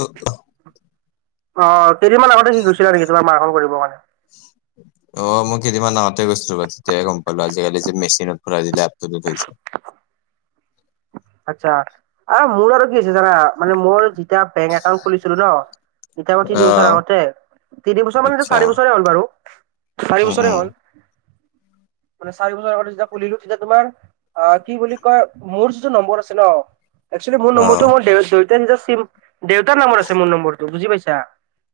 উ অ। অ কেইদিন মান আগতে সি গছিলা নেকি তোমাৰ মাৰন কৰিব কাৰণে? [inaudible] অ মই কেইদিনমান আগতে গৈছিলোঁ তেতিয়াই গম পালো আজিকালি যে মেচিনত ফুৰাই দিলে এপটো লৈছে। আচ্ছা অ মোৰ আৰু কি আছে জানা মানে মোৰ যেতিয়া বেংক একাউণ্ট খুলিছিলো ন এতিয়া তিনি বছৰ আহ আগতে তিনি বছৰ মানে আচ্ছা চাৰি বছৰে হ'ল বাৰু। চাৰি উম বছৰে উম হ'ল। মানে চাৰি বছৰ আগত যেতিয়া খুলিলো তেতিয়া তোমাৰ অ কি বুলি কয় মোৰ যিটো নম্বৰ আছে ন একচুৱেলি মোৰ আহ নম্বৰটো মই দেউতাৰ নম্বৰ আছে মোৰ নম্বৰটো বুজি পাইছা।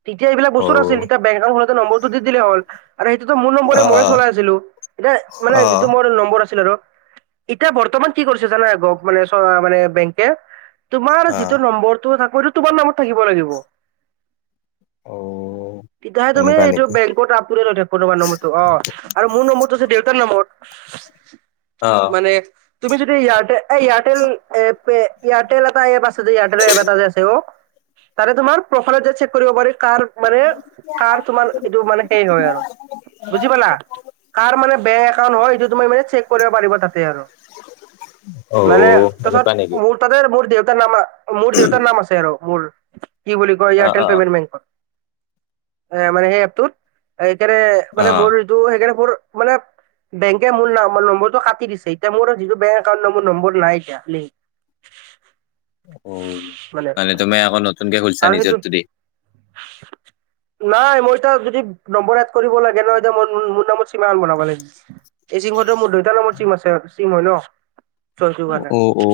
তেতিয়া এইবিলাক অ বস্তু নাছিল তেতিয়া বেংক‌ একাউণ্ট খোলোতে নম্বৰটো দি দিলে হ'ল আৰু সেইটোতো মোৰ অ নম্বৰে মই চলাই আছিলো। এতিয়া মানে অ যিটো মোৰ নম্বৰ আছিল আৰু এতিয়া বৰ্তমান কি কৰিছে জানা গ মানে চ মানে বেংকে তোমাৰ অ যিটো নম্বৰটো থাক সেইটো তোমাৰ নামত থাকিব লাগিব। অ তেতিয়াহে তুমি এনেকুৱা এইটো নেকি বেংকত আপটোদেত হৈ থাকিব তোমাৰ নাম্বাৰটো অ আৰু মোৰ নম্বৰটো আছে দেউতাৰ অ নম্বৰত মানে তুমি যদি ইয়াতে এ এয়াৰটেল এ এয়াৰটেল এটা এপ আছে যে এয়াৰটেল এপ এটা যে আছে অ। তাৰে তোমাৰ প্ৰফাইলত যায় চেক কৰিব পাৰি কাৰ মানে কাৰ তোমাৰ কিটো মানে সেই হয় আৰু। বুজি পালা? কাৰ মানে বেংক একাউণ্ট হয় সেইটো তুমি মানে চেক কৰিব পাৰিব তাতে আৰু। অ মানে তাৰপিছত সেনেকুৱা নেকি? মোৰ তাতে মোৰ দেউতাৰ নাম মোৰ দেউতাৰ নাম আছে আৰু মোৰ। কি বুলি কয় অ এয়াৰটেল অ পেমেণ্ট বেংকত মানে সেই এপ টোত সেইকাৰণে অ মানে মোৰ সেইকাৰণে মোৰ মানে বেংকে মোৰ নাম নাম্বাৰটো কাটি দিছে এতিয়া মোৰ যোনটো বেংক একাউণ্ট টো মোৰ নম্বৰ নাই এতিয়া। অ মানে তুমি আকৌ নতুনকে খলছা আৰু নিজৰ সেইটো টো দি। নাই মই এতিয়া যদি নম্বৰ এত কৰিব লাগে ন এতিয়া ম মোৰ নামৰ চিমা বনাব লাগিব এই চিমখনতো মোৰ দেউতাৰ নামত চিম আছে চিম হয় ন চ সেইটো কাৰণে অ অ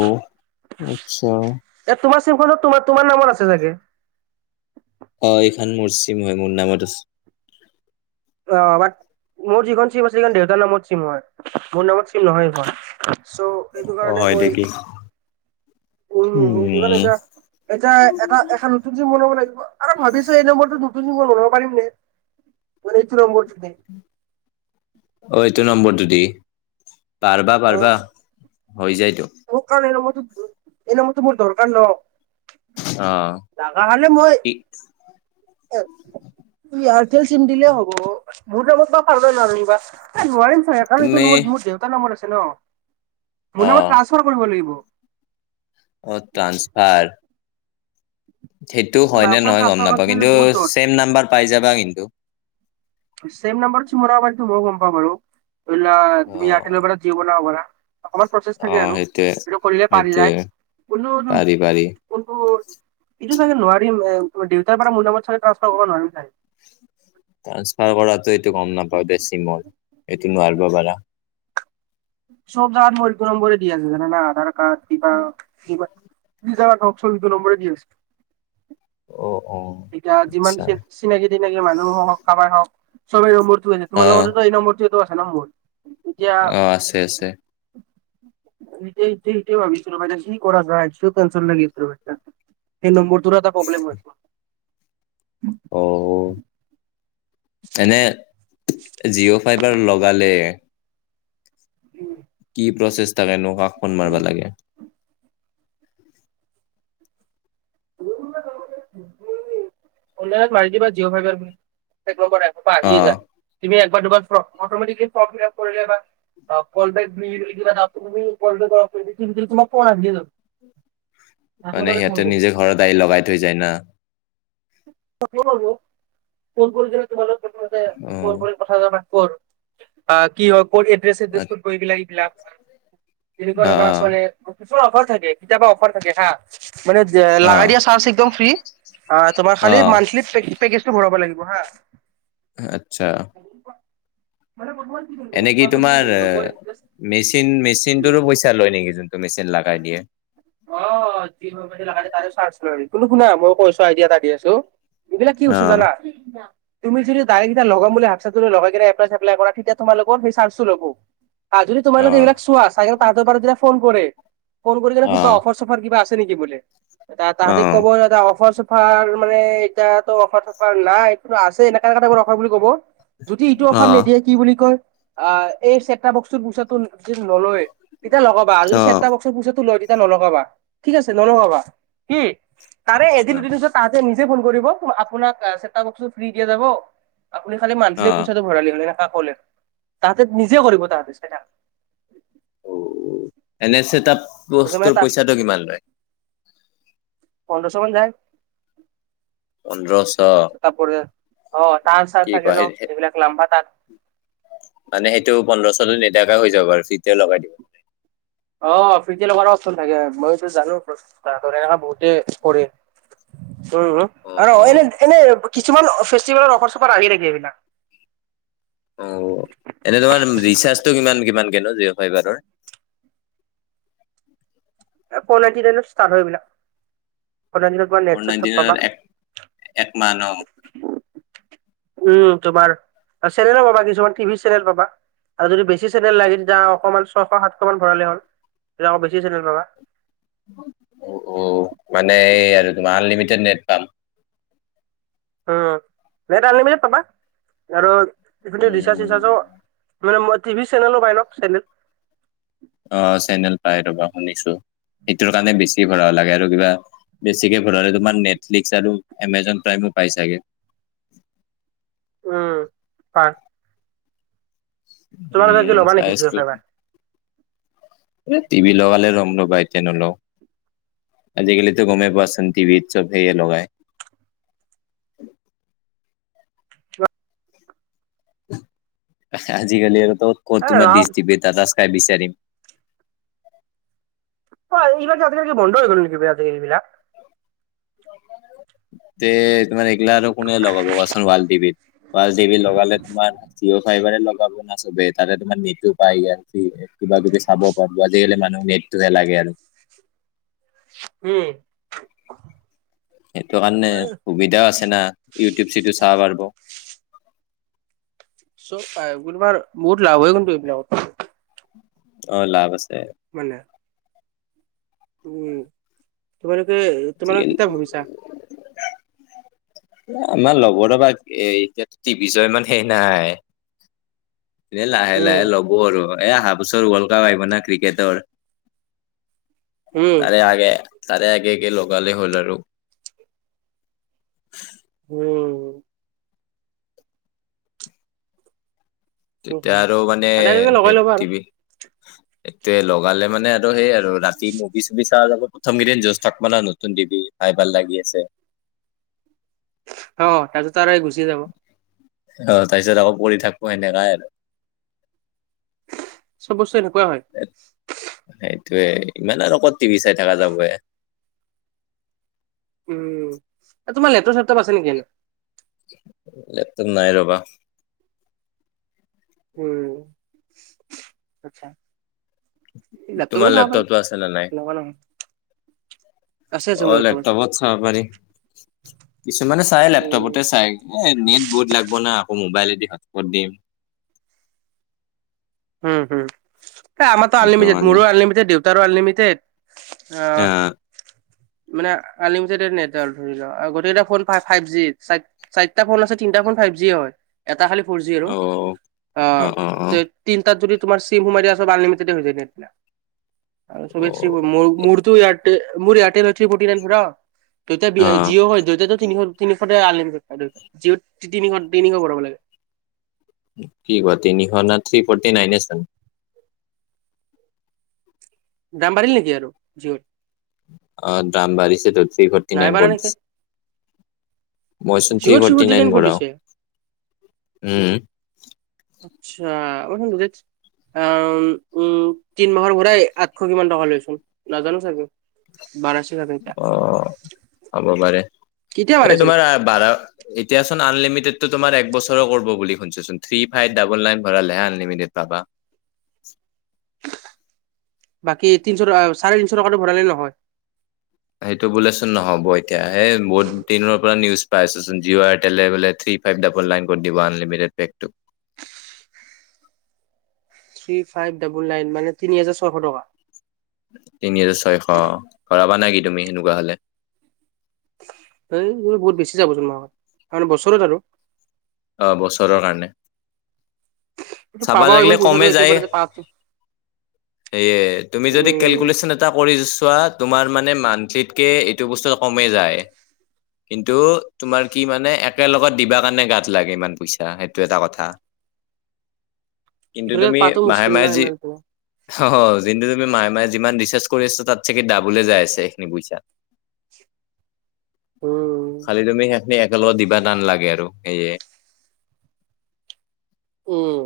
আচ্ছা এ তোমাৰ চিমখনৰ তুমা তোমাৰ নাম্বাৰ আছে ছাগে অ এইখন মোৰ চিম হয় মোৰ নামত আছে অ বাট মোৰ যিখন চিম আছিলে সেইখন দেউতাৰ নামত চিম হয় মোৰ নামত চিম নহয় সেইখন চ' সেইটো অ কাৰণে হয় মই নেকি উ উ ইমান উম এটা এতিয়া এটা এখন নতুন চিম বনাব লাগিব আৰু ভাবিছো এই নম্বৰটোত নতুন চিম বনাব পাৰিম নেকি? এইটো নম্বৰ অ এইটো নম্বৰটো দি পাৰবা অ পাৰবা। হৈ যায়তো। মোক কাৰণ এই নম্বৰটো, এই নম্বৰটো মোৰ দৰকাৰ ন,। অ লাগা হ'লে মই, ই এ এয়াৰটেল চিম দিলে হ'ব, [inaudible] বা, এই নোৱাৰিম। একাউণ্টো তুমি দেউতাৰ নম্বৰ আছে ন, অ মোৰ নামত ট্ৰান্সফাৰ কৰিব লাগিব। অ, ট্ৰান্সফাৰ। সেইটো হয় নাম নে চাম নহয় গম ট্ৰান্সফাৰ নাপাওঁ কৰাটো কিন্তু, বহুত জট ছেম নাম্বাৰ পাই যাবা কিন্তু। চেম নম্বৰ চি, বনাব পাৰি মইয়ো গম পাওঁ বাৰু, ধৰি লোৱা অ তুমি ইয়াৰটেল বা জিঅ বনাব পাৰা। অকমান প্ৰচেছ অ থাকে আৰু সেইটোয়ে সটো কৰিলে, পাৰি সেইটোয়ে যায় কোনো পাৰি পাৰি কিন্তু এইটো চাগে নোৱাৰিম ভাই, দেউতাৰ পৰা মোৰ নামত চাগে ট্ৰান্সফাৰ কৰিব নোৱাৰিম চাগে। ট্ৰান্সফাৰ কৰাটো এইটো গম নাপাওঁ দেই চিমৰ, এইটো নোৱাৰিব পাৰা। চব যাগাত মোৰ এইটো নম্বৰে দি আছে জানে ন, আধাৰ কাৰ্ড, কিবা কিবা, কি যাগাত অপচন সেইটো নম্বাৰে দিয়া অ অ এতিয়া, যিমান আচ্ছা চিনাকি-টিনাকি মানুহ হ'ওক, কাবাৰ হ'ওক। অ [unintelligible] আছে ন, মোৰ। এতিয়া অ, আছে আছে। [inaudible] ভাবিছিলো মানে যি কৰা যায়, কিয় টেনছন লাগি আছে ৰবা এই নম্বৰটোৰো, এটা প্ৰব্লেম হয়। অ, তেনে জিঅ, ফাইবাৰ লগালে। উম, কি প্ৰচেছ টা নগাক ফোন মাৰাবা লাগে। অনলাইনত মাৰি দিবা, জিঅ, ফাইবাৰ থাকিব পাৰে এইসোপা অ আহি যায়, তুমি একবাৰ দুবাৰ ফৰ্ম, অটমিতেকলি ফৰ্ম ফিল্পা কৰিলে বা ক'ৰ বেক [unintelligible] মানে সিহঁতে নিজে [unintelligible] ঘৰত আহি লগাই থৈ যায় ন,। [inaudible] ফোন কৰি যদি তোমাৰ লগত কথা পাতে, অ ও কথা-চথা পাতব আৰু আহ, কি হয় ক'ত এড্ৰেছ-চড্ৰেছ অ ক'ত গ, এইবিলাক-এইবিলাক তেনেকুৱা জেগাৰ ছোৱালীয়ে, কিছু অফাৰ থাকে, কেতিয়াবা অফাৰ থাকে হা। মানে অ অ লাগা দিয়া, চাৰ্জ একদম ফ্ৰী। আ তোমাৰ খালি অ মানথলি, পেকেজটো ভৰাব লাগিব হা। আচ্ছা মানে, বৰ্তমান এনেকি তোমাৰ, মেচিন-মেচিনটোৰো পইচা লয় নেকি? যোনটো মেচিন লগাই দিয়ে। অ, যি [inaudible] তুমি শুনা মই কৈছো, আইডিয়া এটা দি আছোঁ। এইবিলাক কি অ হৈছে জানা? তুমি যদি ডাইৰেক্ট লগাম বুলি ভাবছা, লগাই কেনে এপলাই-চেপলাই কৰা তেতিয়া তোমালোক সেই চাৰ্জটো ল'ব। আৰু যদি অ তোমালোকে এইবিলাক চোৱা, তাঁহাতৰ পৰা যদি ফোন কৰে। ফোন কৰি কেনে অ সুধিবা, অফাৰ-চফাৰ কিবা আছে নেকি বোলে, এটা অ অ তাহাঁতি ক'ব ন, এটা অফাৰ-চফ ফাৰ মানে এতিয়াতো অফাৰ-চফাৰ নাই, কিন্তু আছে এনেকা, এনেকা টাইপৰ অফাৰ বুলি ক'ব। যদি এইটো অ অফাৰ নিদিয়ে কি বুলি কয়। অ, এই চেটাপ বক্সটো পুচাটো যদি নলয়, তেতিয়া লগাবা, যদি আচ্ছা, চে পইচাটো, লয় তেতিয়া নলগাবা ঠিক আছে নলগাবা, উম, তাৰে এদিন দুদিন পি তাহতে নিজে ফোন কৰিব, আপোনাক চেটাপ বকচটো ফ্ৰ্ৰী দিয়া যাব। আপুনি খালি অ মান্থলি পইচাটো ভৰালি হ'লে, এনেকে ক'লে তাহাঁতে নিজে কৰিব, তাহাঁতে চ অঁ এনে চেটাপ সেইটো মানে বস্তুৰ তাৰ পইচাটো কিমান লয়? পোন্ধৰশ মান যায়। পোন্ধৰশ। অঁ তাঁৰ চাহ কি থাকে কোৱা ন, সেই- সেই- এইবিলাক লাম্বা তাঁৰ। মানে সেইটো পোন্ধৰশ নেদাকে হৈ যাব আৰু ফ্ৰিটে লগাই দিব। অঁ ফ্ৰিটে লগাৰো অপচন থাকে, মইতো জানো প্ৰচেছটা, এনেকা বহুতেই কৰে। উম অ আৰু অ এনে এনে কিছুমান ফেষ্টিভেলৰ অফাৰ চফাৰ আহি থাকি এইবিলাক। অঁ এনেই তোমাৰ ৰিচাৰ্জটো কিমান কিমান কে লয় জিঅ' ফাইভাৰৰ? ফৰ নাইন্টি নাইনত ষ্টাৰ্ট হয় এই বিলাক। পুৰণা দিনত- ফৰ নাইন্টি নাইনত এক মাহ ন। উম তোমাৰ চেনেলো পাবা কিছুমান টিভি চেনেল পাবা আৰু যদি বেছি- বেছি চেনেল লাগি তেতিয়া অকণমান ছয়শ, সাতশ মান ভৰালে হল তেতিয়া বেছি চেনেল পাবা। অঁ অঁ মানে এই আৰু তোমাৰ আনলিমিটেড নেট পাম। উম নেট আনলিমিটেড পাবা আৰু ৰিচাৰ্জ উম চিচাৰ্জৰ- মানেই টভি চেনেলো পাই ন চেনেল। অঁ চেনেল পাই ৰবা শুনিছো, সেইটোৰ কাৰণে বেছি ভৰাব লাগে আৰু কিবা- বেছিকে ভৰালে তোমাৰ নেটফ্লিক্স আৰু এমজন প্ৰাইমো পাই চাগে। উম, হয়। তোমালোকে কি উম ল'বা নেকি জিঅ' চাইছিলো। ফাইবাৰ টিভি লগালে লম ৰবা এতিয়া নলওঁ। আজিকালিটো গমেই পোৱা চোন টিভিত চবেই লগাই। আজিকালি আৰু ত ক'ত এ তোমাৰ ৰাম দিছ টিবি টাটা স্কাই বিচাৰিম। অঁ এইবিলাক যে আজিকালি যে বন্ধ হৈ গল নেকি বে আজিকালি এইবিলাক। তে তোমাৰ এগিলা আৰু কোনে লগাব কোৱাচোন ৱাল টিভি। ৱাল টিভি লগালে তোমাৰ জিঅ' ফাইভাৰে লগাব না চবে। তাতে তোমাৰ নেটো পায় কিবা কিবি চাব পাব। আজিকালি মানুহ নেটটোহে লাগে আৰু। উম। সেইটো কাৰণে সুবিধাও আছে না ইউটিউব চিউটিউব চাব পাৰিব। চব পাই, বহুত লাভ হৈ গল এইবিলাকৰ। অঁ লাভ আছে। মানে- উম তোমালোকে তোমালোকৰ আজিকালি কেতিয়া ভাবিছা? আমাৰ লগৰ এতিয়া টিভি চোৱা ইমান হেই নাই। এনে লাহে লাহে উম ল'ব আৰু এয়া অহা বছৰ ৱৰ্ল্ড কাপ আহিব না ক্ৰিকেটৰ। উম তাৰে আগে তাৰে আগে আগে লগালে হ'ল আৰু। উম। উম। তেতিয়া আৰু মানে আগে আগে লগাই লবা আৰু। এতিয়া লগালে মানে আৰু সেই আৰু ৰাতি মুভি চুভি চোৱা যাব, প্ৰথম কেইদিন যজ থাকিব ন নতুন টিভি। খাই ভাল লাগি আছে। অঁ তাৰপিছতো আৰু এই গুচি যাব। অঁ তাৰপিছত আকৌ পঢ়ি থাকো সেনেকাই আৰু। চব বস্তু এনেকুৱাই হয়। সেইটোয়ে ইমান আৰু কত টিভি চাই থকা যাব হে। উম, এ তোমাৰ লেপটপ চেপটপ আছে নেকি? লেপটপ নাই ৰবা। উম', আচ্ছা। তোমাৰ লেপটপটো চাব পাৰি, আছে নে নাই? তেনেকা নহয়। আছে তোমাৰ অ' লেপটপত? লেপটপত চাব পাৰি? কিছুমানে চাই উম লেপটপতে চাই, এই নেট বহুত লাগব না আকৌ মোবাইলেদি হটস্পট দিম। হুম-হুম, এ', আমাৰতো সেইটো আনলিমিটেড, কাৰণে মোৰো আনলিমিটেড দেউতাৰো আনলিমিটেড। আহ',। মানে আনলিমিটেডেড নেটৱৰ্ক ধৰিল গোটেইকেইটা ফোন ফাইভ-ফাইভ জি সাইড চাৰিটা ফোন আছে তিনিটা ফোন ফাইভ জিয়ে হয়, এটা খালি ফৌৰ জি আৰু অ' অ', ঠিক তিনতাত যদি তোমাৰ চিম সোমাই দিয়া আছে বা আনলিমিটেডে হৈ যায় নেটবিলাক আৰু চবে চি অ' মোৰ-মোৰতো এয়াৰটে- মোৰ এয়াৰটেল হয় থ্ৰী ফৰ্টি নাইন ভৰাও, তেতিয়া বি ই অ' জিঅ হয় যতে-ততে তিনিশ-তিনিশতে আনলিমিটেড হয় জিঅ'খন, জিঅ'ত তিনিশ-তিনিশ ভৰাব লাগে। কি কোৱা তিনিশ না থ্ৰী ফৰ্টি নাইনে চোন। দাম বাঢ়িল নেকি আৰু জিঅ'ৰ? আহ', দাম বাঢ়িছে তো, থ্ৰী ফৰ্টি নাই নাইন বাঢ়া কৰি নেকি দিছে। মই চোন থ্ৰী ফৰ্টি নাইন ভৰাও উম',। আচ্ছা ও হো [unintelligible] অ', -উম', -উম', তিন মাহৰ ভৰাই আঠশ কিমান টকা লৈ চোন, নাজানোঁ চাগে। বাঢ়াইছিলা কেতিয়া, অ' কেতিয়া ভৰাইছিল? বাঢ়া এতিয়া চোন আনলিমিটেডটো তোমাৰ এক বছৰৰ কৰব বুলি শুনিছোঁ চোন থ্ৰী ফাইভ ডাবল নাইন ভৰালেহে আনলিমিটেড পাবা। বাকী এই', তিনিশ ট- আ', চাৰেতিশ টকাতো ভৰালে নহয়? সেইটো বোলেচোন নহ'ব এতিয়া, সেই বহুত দিনৰ পৰা নিউজ পাই আছোঁ চোন জিঅ' এয়াৰটলে বোলে থ্ৰী ফাইভ ডাবল নাইন কৰি দিব আনলিমিটেড পেকটো। থ্ৰী ফাইভ ডাবল নাইন মানে তিনি হাজাৰ ছয়শ টকা? তিনি হাজাৰ ছয়শ অ', কৰাবা নেকি তুমি এনেকুৱা হ'লে? এই বহু-বহুত বেছি যাব যোন মাহত, কাৰণ বছৰত আৰু। অ', বছৰৰ কাৰণে। কিন্তু চাবা পাবা লাগিলে ইমান পইচাটো কমে যায়। একেবাৰতে পাতো সেয়ে তুমি যদি উম কেলকুলেশ্যন এট এটা কৰি চোৱা তোমাৰ মানে মান্থলিত কে এইটো বস্তু কমেই যায়। কিন্তু তোমাৰ কি মানে একে লগত দিবা কাৰণে গাত গাত লাগে ইমান পইচা, সেইটো এটা কথা। কিন্তু একেলগে তুমি পাতো মুস্কিল মাহে-মাহে নাই যি। ইমান তোমাৰ অ', -অ', যোনটো তুমি মাহে-মাহে যিমান ৰিচাৰ্ছ কৰি আছোঁ তাত চাগি ডাবলে যায় আছে সেইখিনি পইছা। উম',। খালি তুমি সেইখিনি একেলগত দিবা টান লাগে আৰু সেয়ে। উম',।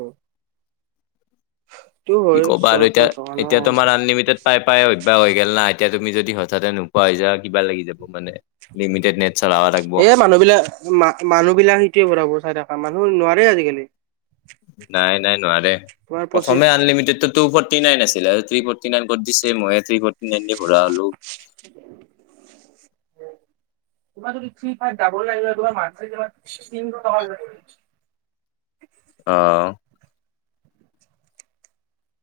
সেইটো কি হয় ক'বা আৰু ছয়শ টকা ন এতিয়া-এতিয়া তোমাৰ আনলিমিটেড। পাই-পাই অভ্যাস হৈ গে'ল না, এতিয়া তুমি যদি হঠাতে নোপোৱা হৈ যোৱা কিবা লাগি যাব মানে। লিমিটেড নেট চলাব লাগব। এ মানুহ বিলা-মা-মানুহ বিলাক সেইটোৱে ভৰাব চাই থকা, মানুহ নোৱাৰে আজিকালি। নাই-নাই নোৱাৰে, তোমাৰ পঁচিশ প্ৰথমে আনলিমিটেডটো। টু ফৰ্টি নাইন আছিলে আৰু থ্ৰী ফৰ্টি নাইন ক'ৰ দিছে মই থ্ৰী ফৰ্টি নাইন। [inaudible] ভৰা হ'লো তোমাৰ যদি থ্ৰী, ফাইভ ডাবোল আহিলে তোমাৰ মান্থেলী তোমাৰ তিনি টকা হৈ গ'ল হ'লে [unintelligible] অ'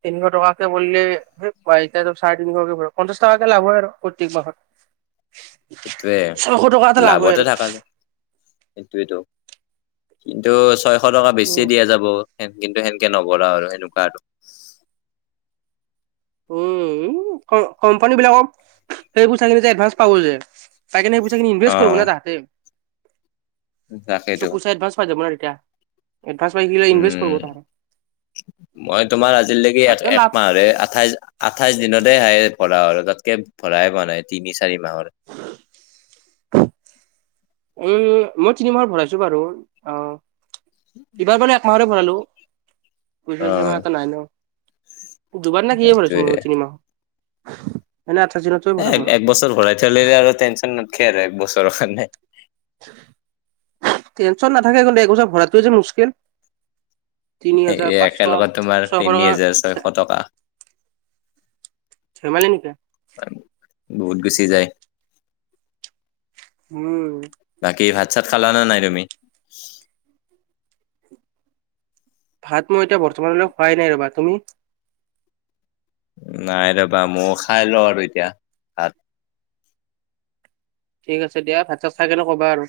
তিনিশ টকাকে পৰিলে সেই বা এতিয়াটো চাৰে তিনিশকে পৰিব, পঞ্চাশ টকাকে লাভ হয় আৰু প্ৰত্যেক মাহত। [inaudible] সেইটোৱে ছশ টকা এটা লাভ হয় লাভতে আৰু থকা যায়। সেইটোৱেটো। কিন্তু ছয়শ টকা উম বেছিয়ে দিয়া যাব। সেন, কিন্তু সেনকে নকৰাও আৰু সেনেকুৱা আৰু। উম' কোম-কোম্পানী বিলাকক সেইবোৰ চেলেৰী যে এডভান্স পাব যে পাই কেনে সেই পইচাখিনি অ ইনভেষ্ট কৰিব না তাহাঁতি। চব তাকেইতো পইচা এডভান্স পাই যাব না তেতিয়া। এডভান্স পাই গিলে ইনভেষ্ট উম কৰিব তাহাঁতে। মই তোমাৰ আজিলৈকে তাতে লাভ এক-একমাহৰে আঠাইশ আঠাইশ দিনতে হায়েষ্ট ভৰা হয় আৰু তাতকে ভৰাই পোৱা নাই, তিনি চাৰি মাহৰ। উম', মই তিনিমাহৰ ভৰাইছো বাৰু অ' এইবাৰ মানে একমাহৰে ভৰালোঁ, বুজি অ পাইছে মানে এটা নাইনৰ। দুবাৰ নে কিয়ে ভৰাইছোঁ সেইটোয়ে মইও তিনিমাহৰ, এনে আঠাইশ দিনৰটোৱে ভৰাও মইয়ো। [unintelligible] চলিলে আৰু টেনশ্যন নাথাকে আৰু এক বছৰৰ কাৰণে। টেনশ্যন নাথাকে, কিন্তু একবছৰ ভৰাটোৱে যে মুস্কিল। তিনি হাজাৰ এই পাঁচশ, একেলগত তোমাৰ ছয়শ তিনি টকা হেজাৰ ছয়শ আছে। টকা ধেমালি নেকি? বহুত গুচি যায়। উম' বাকী ভাত-চাত খালা নে নাই তুমি? ভাত মই এতিয়া বৰ্তমানলৈ খোৱাই নাই ৰ'বা। তুমি নাই ৰ'বা, মইয়ো খাই লওঁ আৰু এতিয়া। ঠিক আছে দিয়া, ভাত-চাত খাই কেনে ক'বা আৰু।